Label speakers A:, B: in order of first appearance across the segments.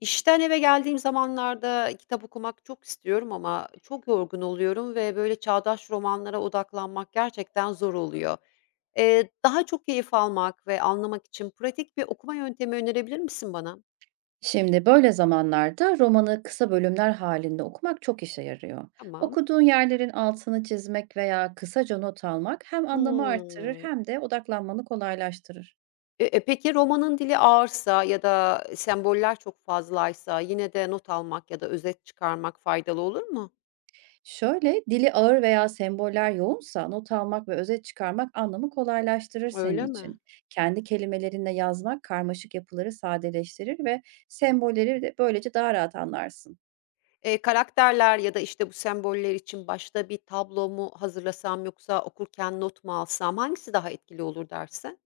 A: İşten eve geldiğim zamanlarda kitap okumak çok istiyorum ama çok yorgun oluyorum ve böyle çağdaş romanlara odaklanmak gerçekten zor oluyor. Daha çok keyif almak ve anlamak için pratik bir okuma yöntemi önerebilir misin bana?
B: Şimdi böyle zamanlarda romanı kısa bölümler halinde okumak çok işe yarıyor.
A: Tamam.
B: Okuduğun yerlerin altını çizmek veya kısaca not almak hem anlamı arttırır
A: Hımm.
B: hem de odaklanmanı kolaylaştırır.
A: Peki romanın dili ağırsa ya da semboller çok fazlaysa yine de not almak ya da özet çıkarmak faydalı olur mu?
B: Şöyle dili ağır veya semboller yoğunsa not almak ve özet çıkarmak anlamı kolaylaştırır senin
A: Öyle mi?
B: için. Kendi kelimelerinle yazmak karmaşık yapıları sadeleştirir ve sembolleri de böylece daha rahat anlarsın.
A: Karakterler ya da, işte, bu semboller için başta bir tablo mu hazırlasam yoksa okurken not mu alsam hangisi daha etkili olur dersin?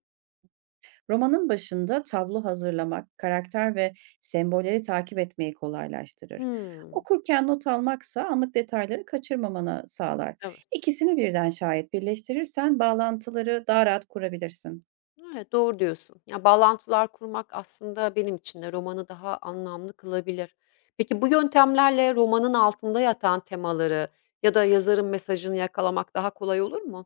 B: Romanın başında tablo hazırlamak, karakter ve sembolleri takip etmeyi kolaylaştırır.
A: Hımm,
B: Okurken not almaksa anlık detayları kaçırmamanı sağlar.
A: evet.
B: İkisini birden şayet birleştirirsen bağlantıları daha rahat kurabilirsin.
A: Evet, doğru diyorsun. Ya, bağlantılar kurmak aslında benim için de romanı daha anlamlı kılabilir. Peki bu yöntemlerle romanın altında yatan temaları ya da yazarın mesajını yakalamak daha kolay olur mu?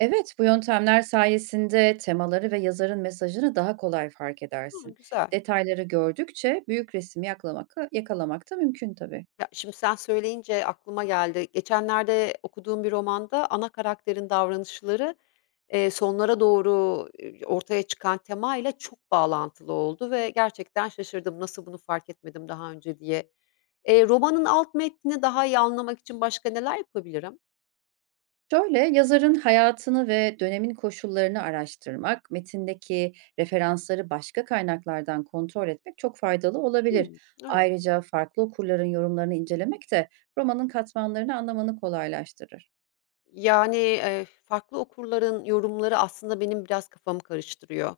B: Evet, bu yöntemler sayesinde temaları ve yazarın mesajını daha kolay fark
A: Hıı,
B: edersin.
A: güzel.
B: Detayları gördükçe büyük resmi yakalamak da mümkün tabii.
A: Ya, şimdi sen söyleyince aklıma geldi. Geçenlerde okuduğum bir romanda ana karakterin davranışları, sonlara doğru, ortaya çıkan temayla çok bağlantılı oldu ve gerçekten şaşırdım. Nasıl bunu fark etmedim daha önce diye. Romanın alt metnini daha iyi anlamak için başka neler yapabilirim?
B: Şöyle, yazarın hayatını ve dönemin koşullarını araştırmak, metindeki referansları başka kaynaklardan kontrol etmek çok faydalı olabilir.
A: Hımm, evet.
B: Ayrıca farklı okurların yorumlarını incelemek de romanın katmanlarını anlamanı kolaylaştırır.
A: Yani, farklı okurların yorumları aslında benim biraz kafamı karıştırıyor.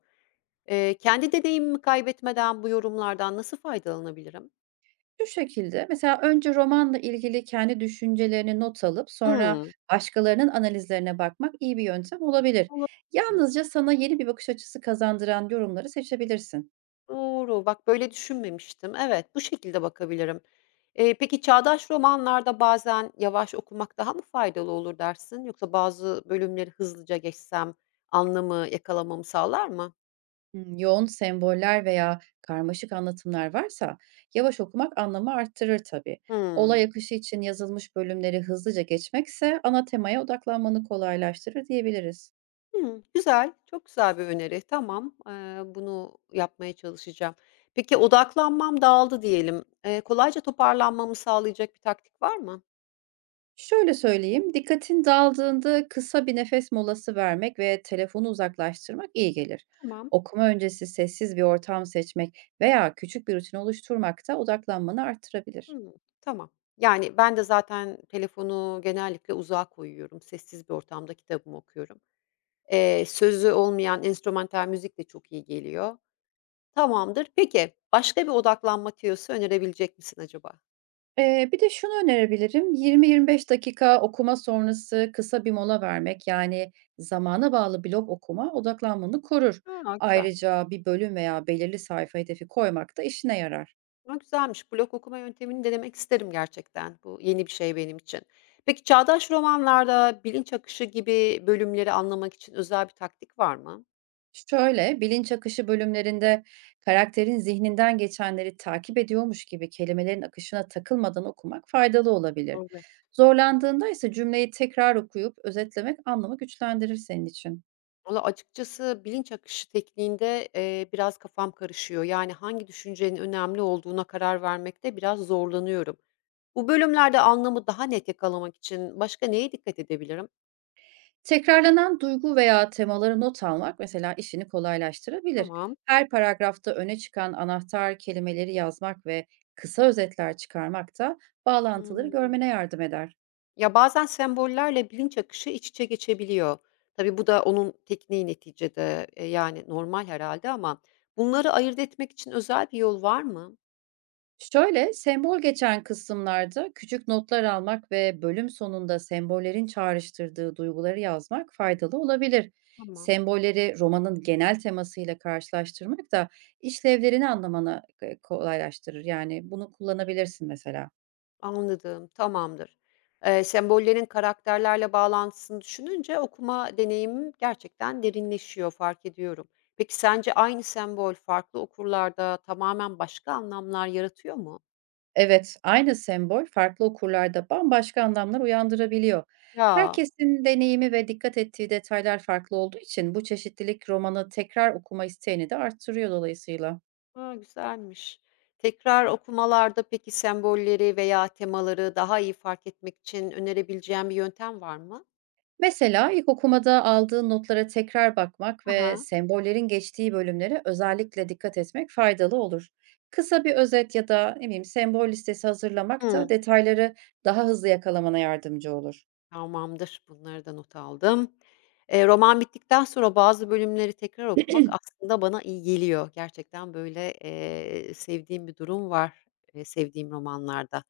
A: Kendi deneyimimi kaybetmeden bu yorumlardan nasıl faydalanabilirim?
B: Şu şekilde, mesela önce romanla ilgili kendi düşüncelerini not alıp sonra
A: Hımm.
B: başkalarının analizlerine bakmak iyi bir yöntem olabilir.
A: Olabilir.
B: Yalnızca sana yeni bir bakış açısı kazandıran yorumları seçebilirsin.
A: Doğru, bak böyle düşünmemiştim. Evet, bu şekilde bakabilirim. Peki çağdaş romanlarda bazen yavaş okumak daha mı faydalı olur dersin? Yoksa bazı bölümleri hızlıca geçsem anlamı yakalamamı sağlar mı?
B: Hımm, yoğun semboller veya karmaşık anlatımlar varsa yavaş okumak anlamı arttırır tabii. Olay
A: Hımm.
B: akışı için yazılmış bölümleri hızlıca geçmekse ana temaya odaklanmanı kolaylaştırır diyebiliriz.
A: Hımm, güzel, çok güzel bir öneri. Tamam, bunu yapmaya çalışacağım. Peki odaklanmam dağıldı diyelim. Kolayca toparlanmamı sağlayacak bir taktik var mı?
B: Şöyle söyleyeyim, dikkatin daldığında kısa bir nefes molası vermek ve telefonu uzaklaştırmak iyi gelir.
A: Tamam.
B: Okuma öncesi sessiz bir ortam seçmek veya küçük bir rutin oluşturmak da odaklanmanı arttırabilir.
A: Hımm, tamam. Yani, ben de zaten telefonu genellikle uzağa koyuyorum. Sessiz bir ortamda kitabımı okuyorum. Sözü olmayan enstrümantal müzik de çok iyi geliyor. Tamamdır. Peki, başka bir odaklanma tüyosu önerebilecek misin acaba?
B: Bir de şunu önerebilirim, 20-25 dakika okuma sonrası kısa bir mola vermek, yani, zamana bağlı blok okuma odaklanmanı korur.
A: A, güzel.
B: Ayrıca bir bölüm veya belirli sayfa hedefi koymak da işine yarar.
A: A, güzelmiş. Blog okuma yöntemini denemek isterim gerçekten. Bu yeni bir şey benim için. Peki çağdaş romanlarda bilinç akışı gibi bölümleri anlamak için özel bir taktik var mı?
B: Şöyle, bilinç akışı bölümlerinde karakterin zihninden geçenleri takip ediyormuş gibi kelimelerin akışına takılmadan okumak faydalı olabilir.
A: Evet.
B: Zorlandığında ise cümleyi tekrar okuyup özetlemek anlamı güçlendirir senin için.
A: Valla açıkçası bilinç akışı tekniğinde, biraz kafam karışıyor. Yani hangi düşüncenin önemli olduğuna karar vermekte biraz zorlanıyorum. Bu bölümlerde anlamı daha net yakalamak için başka neye dikkat edebilirim?
B: Tekrarlanan duygu veya temaları not almak mesela işini kolaylaştırabilir.
A: Tamam.
B: Her paragrafta öne çıkan anahtar kelimeleri yazmak ve kısa özetler çıkarmak da bağlantıları
A: Hımm.
B: görmene yardım eder.
A: Ya, bazen sembollerle bilinç akışı iç içe geçebiliyor. Tabii bu da onun tekniği neticede, yani normal herhalde ama bunları ayırt etmek için özel bir yol var mı?
B: Şöyle, sembol geçen kısımlarda küçük notlar almak ve bölüm sonunda sembollerin çağrıştırdığı duyguları yazmak faydalı olabilir.
A: Tamam.
B: Sembolleri romanın genel temasıyla karşılaştırmak da işlevlerini anlamanı kolaylaştırır. Yani bunu kullanabilirsin mesela.
A: Anladım, tamamdır. Sembollerin karakterlerle bağlantısını düşününce okuma deneyimim gerçekten derinleşiyor, fark ediyorum. Peki sence aynı sembol farklı okurlarda tamamen başka anlamlar yaratıyor mu?
B: Evet, aynı sembol farklı okurlarda bambaşka anlamlar uyandırabiliyor.
A: Ya,
B: Herkesin deneyimi ve dikkat ettiği detaylar farklı olduğu için bu çeşitlilik romanı tekrar okuma isteğini de arttırıyor dolayısıyla.
A: ha, güzelmiş. Tekrar okumalarda peki sembolleri veya temaları daha iyi fark etmek için önerebileceğim bir yöntem var mı?
B: Mesela ilk okumada aldığın notlara tekrar bakmak ve
A: Aha.
B: sembollerin geçtiği bölümlere özellikle dikkat etmek faydalı olur. Kısa bir özet ya da ne bileyim sembol listesi hazırlamak da
A: Hı.
B: detayları daha hızlı yakalamana yardımcı olur.
A: Tamamdır. Bunları da not aldım. Roman bittikten sonra bazı bölümleri tekrar okumak aslında bana iyi geliyor. Gerçekten, böyle, sevdiğim bir durum var, sevdiğim romanlarda.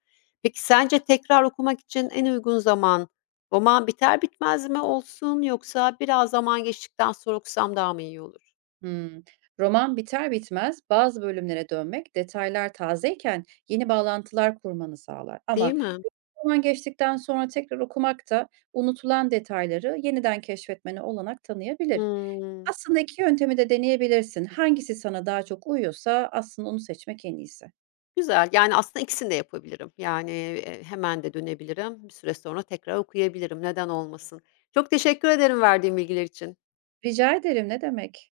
A: Peki sence tekrar okumak için en uygun zaman roman biter bitmez mi olsun yoksa biraz zaman geçtikten sonra okusam daha mı iyi olur?
B: Hımm. Roman biter bitmez bazı bölümlere dönmek detaylar tazeyken yeni bağlantılar kurmanı sağlar
A: Değil
B: ama
A: mi?
B: roman geçtikten sonra tekrar okumak da unutulan detayları yeniden keşfetmene olanak tanıyabilir.
A: Hıı.
B: Aslında 2 yöntemi de deneyebilirsin. Hangisi sana daha çok uyuyorsa aslında onu seçmek en iyisi.
A: Güzel. Yani, aslında ikisini de yapabilirim. Yani, hemen de dönebilirim. Bir süre sonra tekrar okuyabilirim. Neden olmasın? Çok teşekkür ederim verdiğin bilgiler için.
B: Rica ederim, ne demek.